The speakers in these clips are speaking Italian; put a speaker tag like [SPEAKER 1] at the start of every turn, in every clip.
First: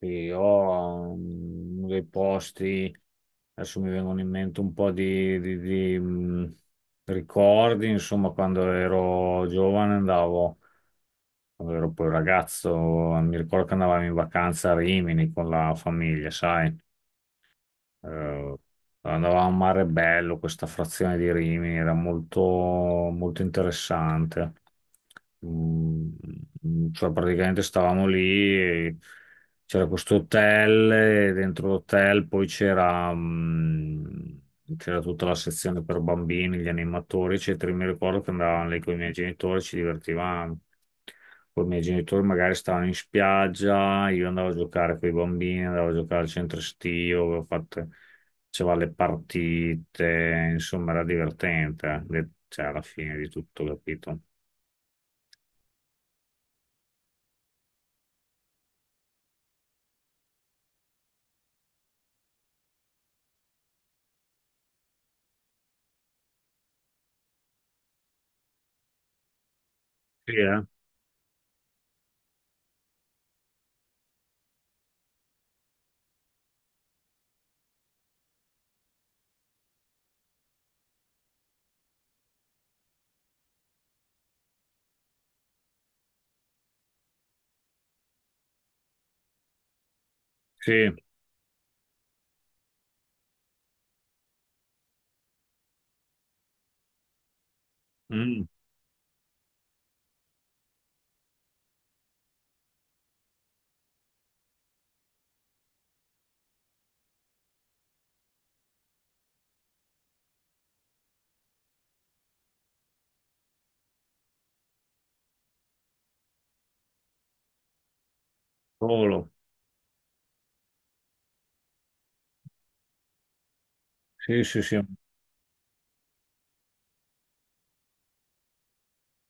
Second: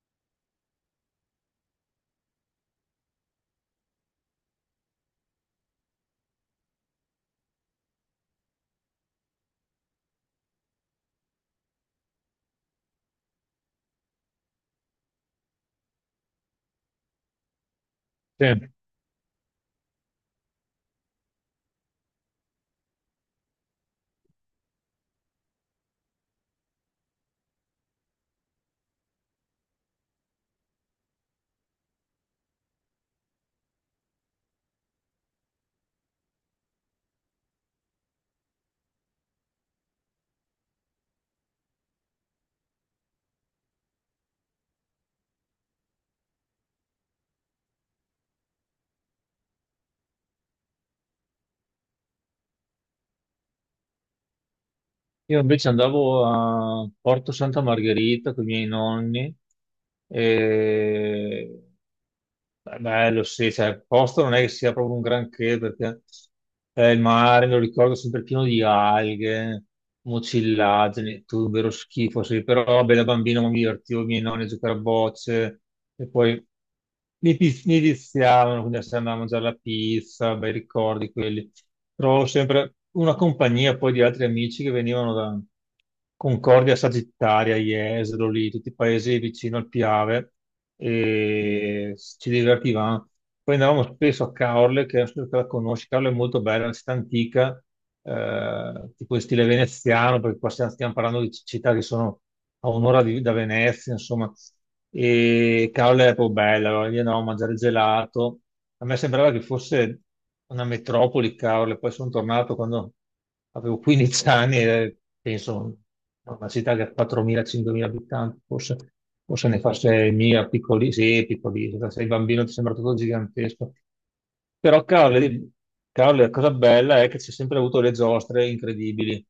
[SPEAKER 1] Sì, ho dei posti, adesso mi vengono in mente un po' di ricordi, insomma. Quando ero giovane andavo, quando ero poi ragazzo, mi ricordo che andavamo in vacanza a Rimini con la famiglia, sai? Eh,
[SPEAKER 2] Sì.
[SPEAKER 1] andavamo a Mare Bello, questa frazione di Rimini, era molto, molto interessante. Mm, cioè praticamente stavamo lì, e c'era questo hotel, e dentro l'hotel poi c'era tutta la sezione per bambini, gli animatori, eccetera. Io Mi ricordo che andavamo lì con i miei genitori, ci divertivamo. Con i miei genitori, magari stavano in spiaggia, io andavo a giocare con i bambini, andavo a giocare al centro estivo, avevo fatto, faceva le partite, insomma era divertente, cioè alla fine di tutto, capito?
[SPEAKER 2] Io invece andavo a Porto Santa Margherita con i miei nonni e è bello, sì, cioè, il posto non è che sia proprio un granché perché il mare, me lo ricordo sempre pieno di alghe,
[SPEAKER 1] Sì, eh?
[SPEAKER 2] mucillagini, tutto un vero schifo, sì, però vabbè, da bambino mi divertivo, i miei nonni a giocare a bocce e poi mi viziavano, quindi se andavo a mangiare la pizza, bei ricordi quelli. Trovavo sempre una compagnia poi di altri amici che venivano da Concordia Sagittaria, Jesolo, lì, tutti i paesi vicino al Piave
[SPEAKER 1] Sì,
[SPEAKER 2] e ci divertivamo. Poi andavamo spesso a Caorle, che non so se la conosci, Caorle è molto bella, è una città antica,
[SPEAKER 1] Mm,
[SPEAKER 2] tipo in stile veneziano, perché qua stiamo parlando di città che sono a da Venezia, insomma, e Caorle è proprio bella, allora lì andavamo a mangiare gelato. A me sembrava che fosse una metropoli, cavolo, e poi sono tornato quando avevo 15 anni e penso "No, una città che ha 4.000-5.000 abitanti, forse,
[SPEAKER 1] solo,
[SPEAKER 2] forse ne fa 6.000, piccoli, sì, piccoli, se sei bambino ti sembra tutto gigantesco.
[SPEAKER 1] sì, sì, sì,
[SPEAKER 2] Però, cavolo, la cosa bella è che c'è sempre avuto le giostre incredibili,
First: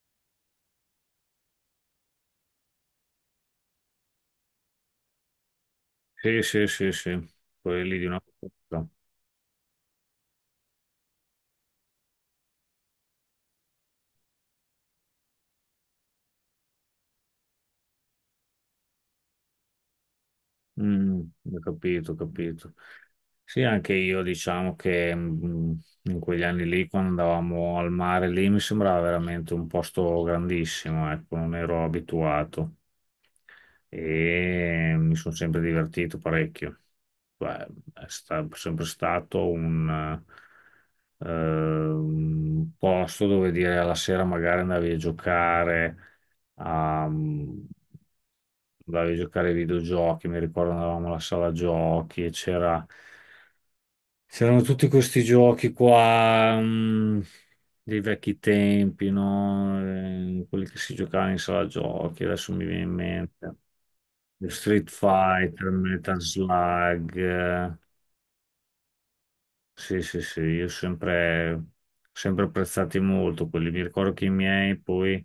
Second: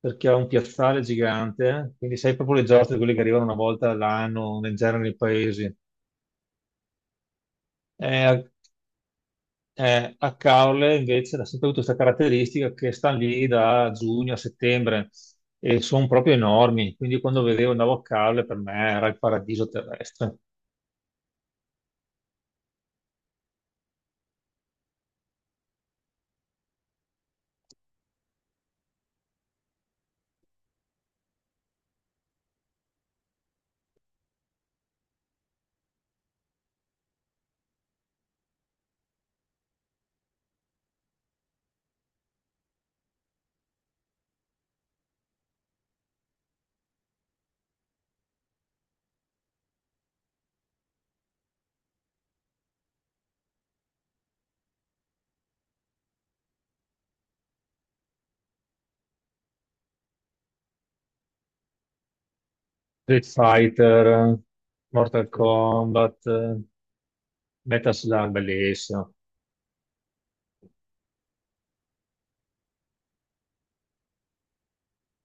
[SPEAKER 2] perché ha un piazzale gigante, quindi sai proprio le giostre, quelle che arrivano una volta all'anno, nel genere nei paesi.
[SPEAKER 1] sì, sì, sì, sì, quelli di una
[SPEAKER 2] Eh,
[SPEAKER 1] volta.
[SPEAKER 2] A Caorle invece ha sempre avuto questa caratteristica che stanno lì da giugno a settembre e sono proprio enormi, quindi quando vedevo andavo a Caorle per me era il paradiso terrestre.
[SPEAKER 1] Mm, Ho capito, ho capito. Sì, anche io diciamo che in quegli anni lì, quando andavamo al mare lì, mi sembrava veramente un posto grandissimo, ecco, non ero abituato e mi sono sempre divertito parecchio. Cioè, sempre stato un posto dove dire alla sera magari andavi a giocare a, mm, andavi a giocare ai videogiochi. Mi ricordo andavamo alla sala giochi e c'erano tutti questi giochi qua, dei vecchi tempi, no? Quelli che si giocava in sala giochi, adesso mi viene in
[SPEAKER 2] Street
[SPEAKER 1] mente.
[SPEAKER 2] Fighter,
[SPEAKER 1] Lo Street
[SPEAKER 2] Mortal Sì.
[SPEAKER 1] Fighter,
[SPEAKER 2] Kombat,
[SPEAKER 1] Metal Slug.
[SPEAKER 2] Metal Slug, bellissimo.
[SPEAKER 1] Sì, sì, sì, io sempre, sempre apprezzati molto quelli. Mi ricordo che i miei poi,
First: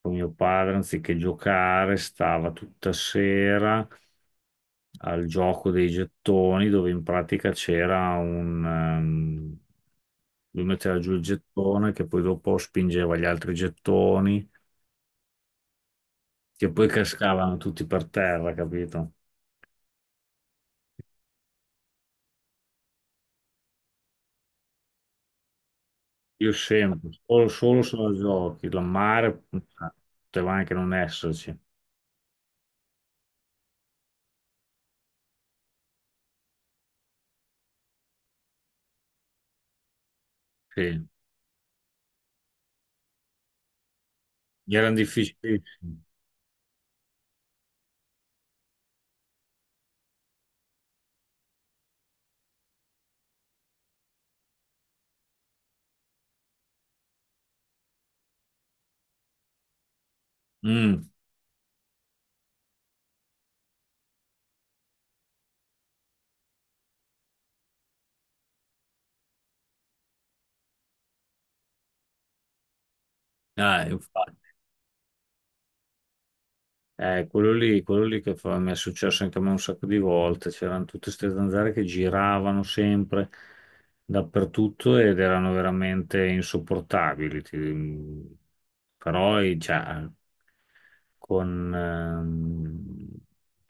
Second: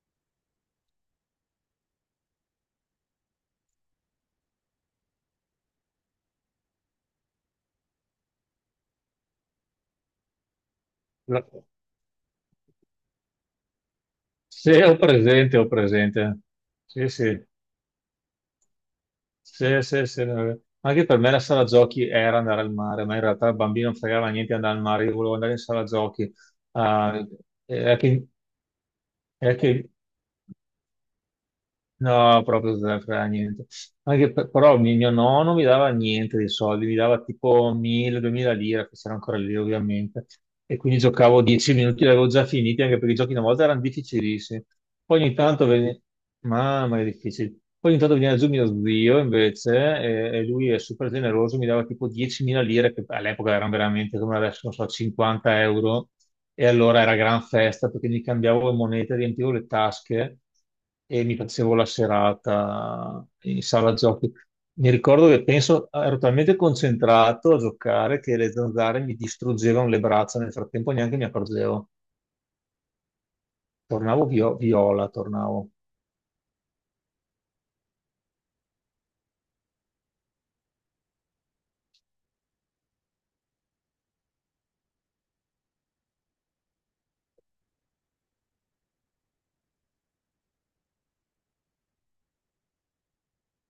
[SPEAKER 1] con mio padre, anziché giocare, stava tutta sera al gioco dei gettoni dove in pratica c'era un, lui metteva giù il
[SPEAKER 2] La-
[SPEAKER 1] gettone che poi dopo spingeva gli altri gettoni
[SPEAKER 2] Se ho presente, ho presente.
[SPEAKER 1] che poi
[SPEAKER 2] Sì, sì,
[SPEAKER 1] cascavano tutti per terra, capito?
[SPEAKER 2] sì, sì, sì. Anche per me la sala giochi era andare al mare, ma in realtà il bambino non fregava niente di andare al mare, io volevo andare in sala giochi.
[SPEAKER 1] Io sempre,
[SPEAKER 2] Ah,
[SPEAKER 1] solo, solo se la
[SPEAKER 2] che
[SPEAKER 1] giochi, la mare,
[SPEAKER 2] È che
[SPEAKER 1] ah, poteva anche non esserci.
[SPEAKER 2] no, proprio zero, fra niente. Anche per- però mi- Mio nonno mi dava niente dei soldi, mi dava tipo 1000-2000 lire, che c'erano ancora lì ovviamente. E quindi
[SPEAKER 1] Sì,
[SPEAKER 2] giocavo 10 minuti, li avevo già finiti, anche perché i giochi una volta erano difficilissimi.
[SPEAKER 1] gli erano
[SPEAKER 2] Poi ogni tanto veniva...
[SPEAKER 1] difficilissimi.
[SPEAKER 2] Mamma, che difficile. Poi ogni tanto veniva giù mio zio invece, e lui è super generoso, mi dava tipo 10.000 lire, che all'epoca erano veramente come adesso, non so, 50 euro. E allora era gran festa perché mi cambiavo le monete, riempivo le tasche
[SPEAKER 1] Mm,
[SPEAKER 2] e mi facevo la serata in sala giochi. Mi ricordo che penso, ero talmente concentrato a giocare che le zanzare mi distruggevano le braccia, nel frattempo neanche mi accorgevo.
[SPEAKER 1] eh,
[SPEAKER 2] Tornavo
[SPEAKER 1] infatti.
[SPEAKER 2] viola, tornavo.
[SPEAKER 1] Quello lì che mi è successo anche a me un sacco di volte, c'erano tutte queste zanzare che giravano sempre dappertutto ed erano veramente insopportabili. Però, cioè, con ehm,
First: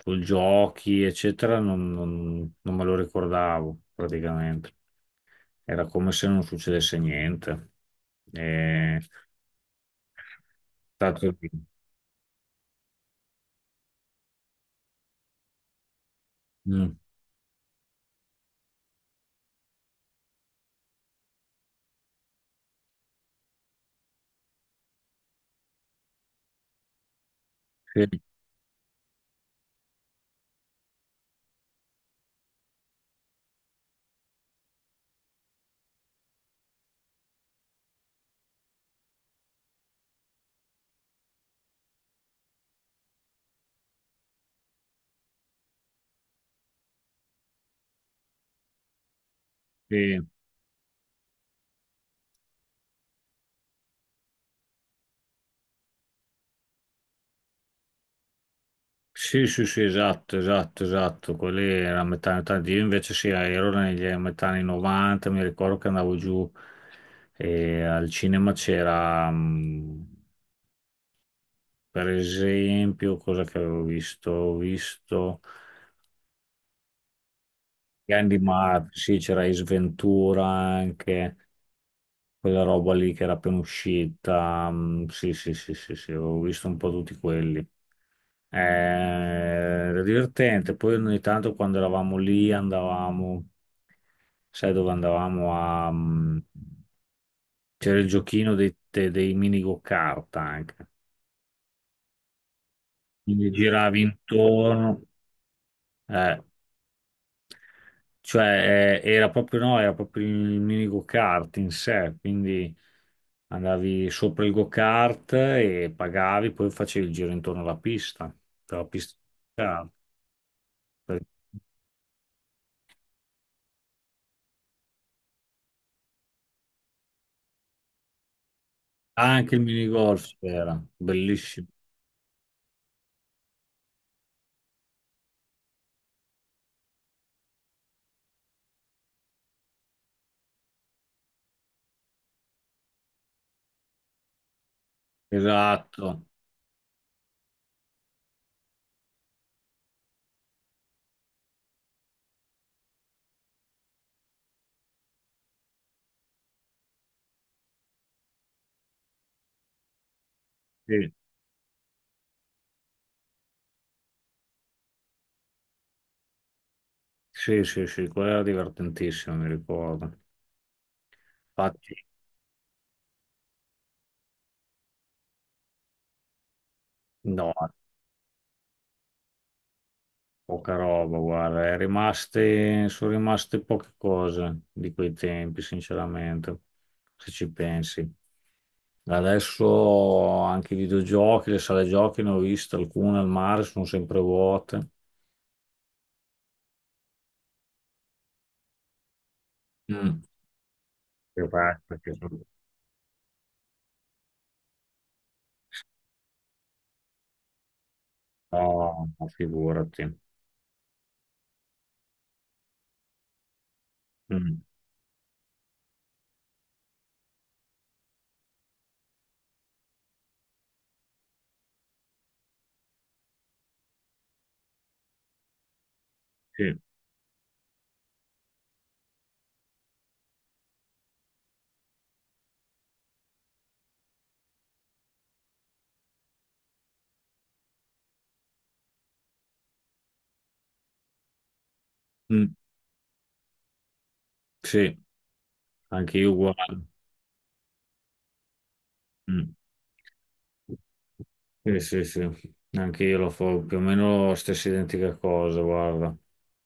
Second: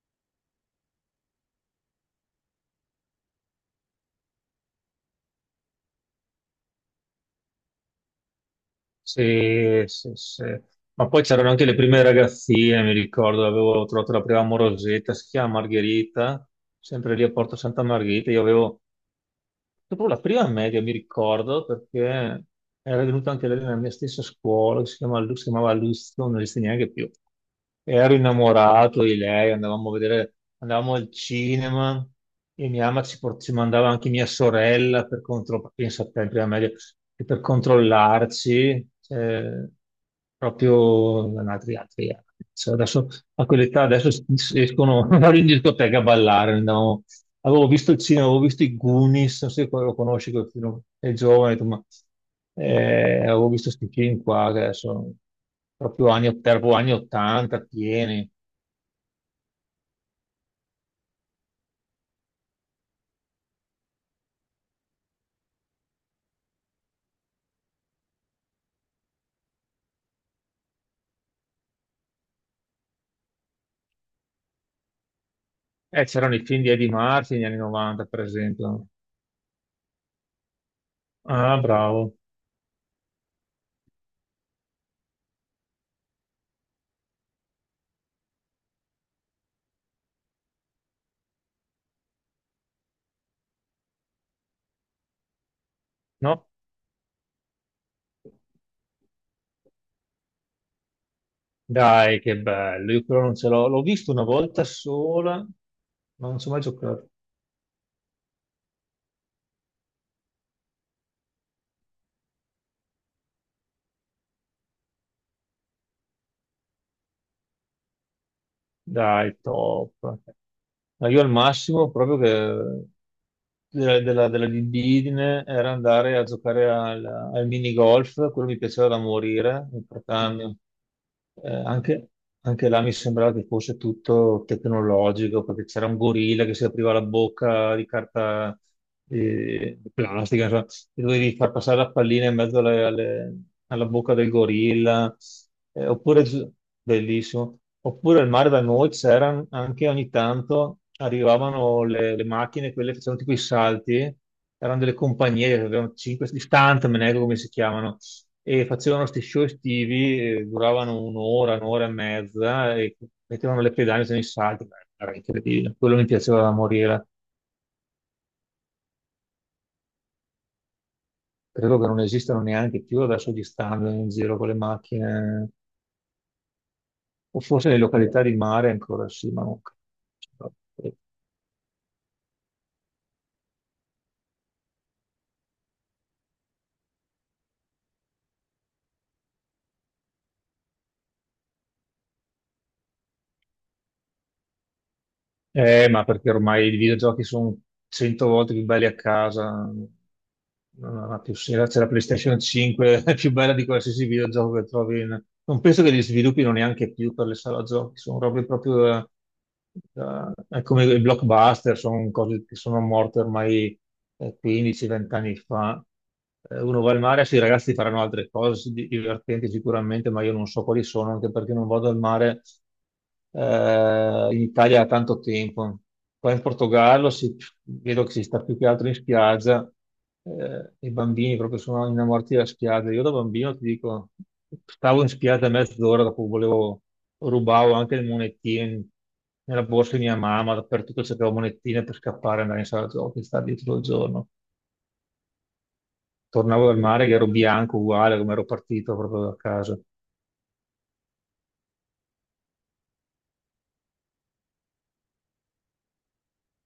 [SPEAKER 1] con giochi, eccetera, non me lo ricordavo praticamente. Era come se non succedesse niente. E,
[SPEAKER 2] Sì, sì, sì. Ma poi
[SPEAKER 1] stato lì.
[SPEAKER 2] c'erano anche le prime ragazzine, mi ricordo, avevo trovato la prima amorosetta, si chiama Margherita,
[SPEAKER 1] Mm,
[SPEAKER 2] sempre lì a Porto Santa Margherita, io avevo Dopo la prima media mi ricordo perché era venuto anche lei nella mia stessa scuola, che si chiamava Luzio, non esiste neanche più. E
[SPEAKER 1] sì,
[SPEAKER 2] ero innamorato di lei, andavamo a vedere, andavamo al cinema e mia mamma ci mandava anche mia sorella per controllare, pensa a te, in prima media, e per controllarci, cioè, proprio altri anni. Cioè, adesso a quell'età adesso escono vanno in discoteca a ballare, andavamo Avevo visto il cinema, avevo visto i Goonies, non so se lo
[SPEAKER 1] sì.
[SPEAKER 2] conosci quel film, è giovane, ho detto, ma avevo visto questi film qua che sono proprio anni 80 pieni.
[SPEAKER 1] Sì, sì, sì, esatto, esatto, esatto. Quelli era metà anni 80. Io invece sì, ero negli a metà anni 90, mi ricordo che andavo giù e al cinema per esempio, cosa che avevo visto? Ho visto.
[SPEAKER 2] C'erano i film di Eddie Murphy negli anni 90, per
[SPEAKER 1] Candy Mart,
[SPEAKER 2] esempio.
[SPEAKER 1] sì, c'era Ace Ventura anche,
[SPEAKER 2] Ah, bravo.
[SPEAKER 1] quella roba lì che era appena uscita. Sì, sì, sì, sì, sì, ho visto un po' tutti quelli. Era divertente. Poi ogni tanto quando eravamo lì andavamo, sai dove andavamo
[SPEAKER 2] No?
[SPEAKER 1] c'era il giochino dei mini go-kart anche.
[SPEAKER 2] Dai, che bello. Io però non ce
[SPEAKER 1] Quindi
[SPEAKER 2] l'ho. L'ho
[SPEAKER 1] giravi
[SPEAKER 2] visto una volta
[SPEAKER 1] intorno.
[SPEAKER 2] sola, ma
[SPEAKER 1] eh,
[SPEAKER 2] non ci ho mai giocato.
[SPEAKER 1] Cioè, era proprio no, era proprio il mini go-kart in sé, quindi andavi sopra il go-kart e pagavi, poi facevi il giro intorno alla pista, dalla pista
[SPEAKER 2] Dai,
[SPEAKER 1] di kart.
[SPEAKER 2] top. Ma io al massimo proprio che della libidine era andare a giocare al minigolf, quello mi piaceva da
[SPEAKER 1] Anche il
[SPEAKER 2] morire, in Mm.
[SPEAKER 1] mini golf
[SPEAKER 2] Catania.
[SPEAKER 1] era
[SPEAKER 2] Eh,
[SPEAKER 1] bellissimo.
[SPEAKER 2] anche, Anche là mi sembrava che fosse tutto tecnologico, perché c'era un gorilla che si apriva la bocca di carta di plastica, insomma, e dovevi far passare la pallina in mezzo alla bocca del gorilla, Eh, oppure,
[SPEAKER 1] Esatto.
[SPEAKER 2] gi- bellissimo, oppure al mare da noi c'erano anche ogni tanto, arrivavano le macchine, quelle che facevano tipo i salti, erano delle compagnie, che avevano 5 stuntman, ecco come si chiamano e facevano questi show estivi, duravano
[SPEAKER 1] Sì,
[SPEAKER 2] un'ora, un'ora e mezza e mettevano le pedane sui salti, beh, era incredibile, quello mi piaceva da morire.
[SPEAKER 1] sì, sì, sì, quello era divertentissimo, mi ricordo.
[SPEAKER 2] Credo che
[SPEAKER 1] Infatti,
[SPEAKER 2] non esistano neanche più adesso gli stand in giro con le macchine, o
[SPEAKER 1] no.
[SPEAKER 2] forse le località di mare ancora sì, ma non credo.
[SPEAKER 1] Poca roba, guarda, è rimaste, sono rimaste poche cose di quei tempi, sinceramente, se ci pensi. Adesso anche i videogiochi, le sale giochi ne ho viste alcune al mare, sono sempre vuote.
[SPEAKER 2] Ma perché ormai i videogiochi sono cento volte più belli a casa,
[SPEAKER 1] Mm.
[SPEAKER 2] non ha più
[SPEAKER 1] Che
[SPEAKER 2] senso. C'è
[SPEAKER 1] va,
[SPEAKER 2] la
[SPEAKER 1] perché
[SPEAKER 2] PlayStation
[SPEAKER 1] sono...
[SPEAKER 2] 5, è più bella di qualsiasi videogioco che trovi. Non penso che li sviluppino neanche più per le sale giochi, sono robe proprio
[SPEAKER 1] No, ma figurati.
[SPEAKER 2] è come i blockbuster, sono cose che sono morte ormai
[SPEAKER 1] Mm,
[SPEAKER 2] 15-20 anni fa. Uno va al mare, sì, i ragazzi faranno altre cose sì, divertenti sicuramente, ma io non so quali sono, anche perché non vado al mare in Italia da tanto tempo. Qua in
[SPEAKER 1] sì.
[SPEAKER 2] Portogallo vedo che si sta più che altro in spiaggia, i bambini proprio sono innamorati della spiaggia. Io da bambino ti dico, stavo in spiaggia mezz'ora, dopo volevo, rubavo anche le monetine nella borsa di mia mamma, dappertutto cercavo monetine per scappare e
[SPEAKER 1] Mm,
[SPEAKER 2] andare in sala giochi, stare dietro il giorno.
[SPEAKER 1] sì, anche io
[SPEAKER 2] Tornavo dal
[SPEAKER 1] uguale.
[SPEAKER 2] mare che ero bianco uguale come ero partito proprio da
[SPEAKER 1] Mm.
[SPEAKER 2] casa.
[SPEAKER 1] Sì, sì, sì, anche io lo fa più o meno la stessa identica cosa, guarda.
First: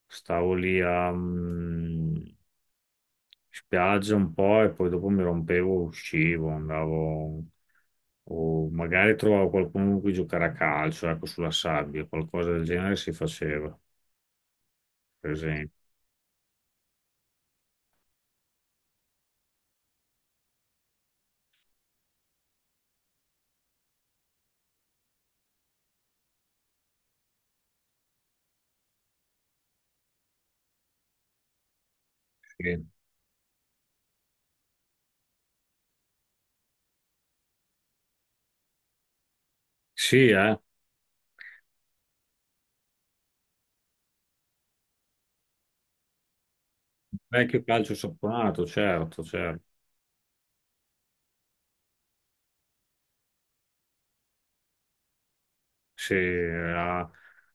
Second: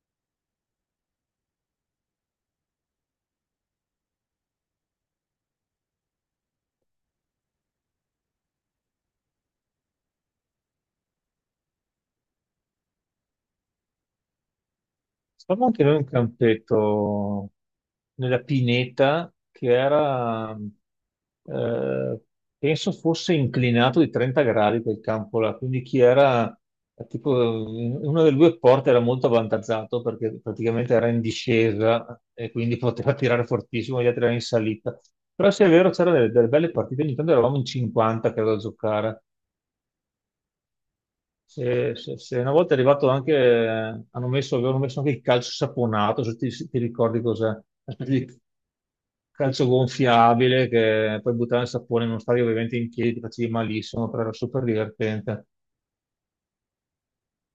[SPEAKER 1] Stavo lì a spiaggia un po' e poi dopo mi rompevo, uscivo, andavo, o magari trovavo qualcuno con cui giocare a calcio, ecco, sulla sabbia, qualcosa del genere si faceva, per
[SPEAKER 2] Stavamo
[SPEAKER 1] esempio.
[SPEAKER 2] anche noi in un campetto nella pineta che era, eh, penso fosse inclinato di 30 gradi quel campo là, quindi chi era tipo in una delle due porte era molto avvantaggiato perché praticamente era in discesa e quindi
[SPEAKER 1] Sì,
[SPEAKER 2] poteva tirare fortissimo, gli altri erano in salita. Però se è vero c'erano delle belle partite, ogni tanto eravamo in 50 credo a giocare.
[SPEAKER 1] sì,
[SPEAKER 2] Sì, sì, sì. Una volta è arrivato anche, hanno messo, avevano messo anche il calcio saponato, se ti ricordi cos'è,
[SPEAKER 1] vecchio
[SPEAKER 2] una
[SPEAKER 1] calcio
[SPEAKER 2] specie di
[SPEAKER 1] saponato, certo, certo.
[SPEAKER 2] calcio gonfiabile che poi buttare il sapone in uno stadio ovviamente in piedi, ti facevi malissimo, però era super divertente.
[SPEAKER 1] Sì, era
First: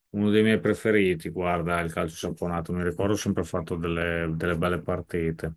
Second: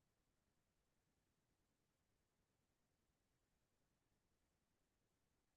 [SPEAKER 1] uno dei miei preferiti, guarda, il calcio saponato. Mi ricordo sempre fatto delle, delle belle partite.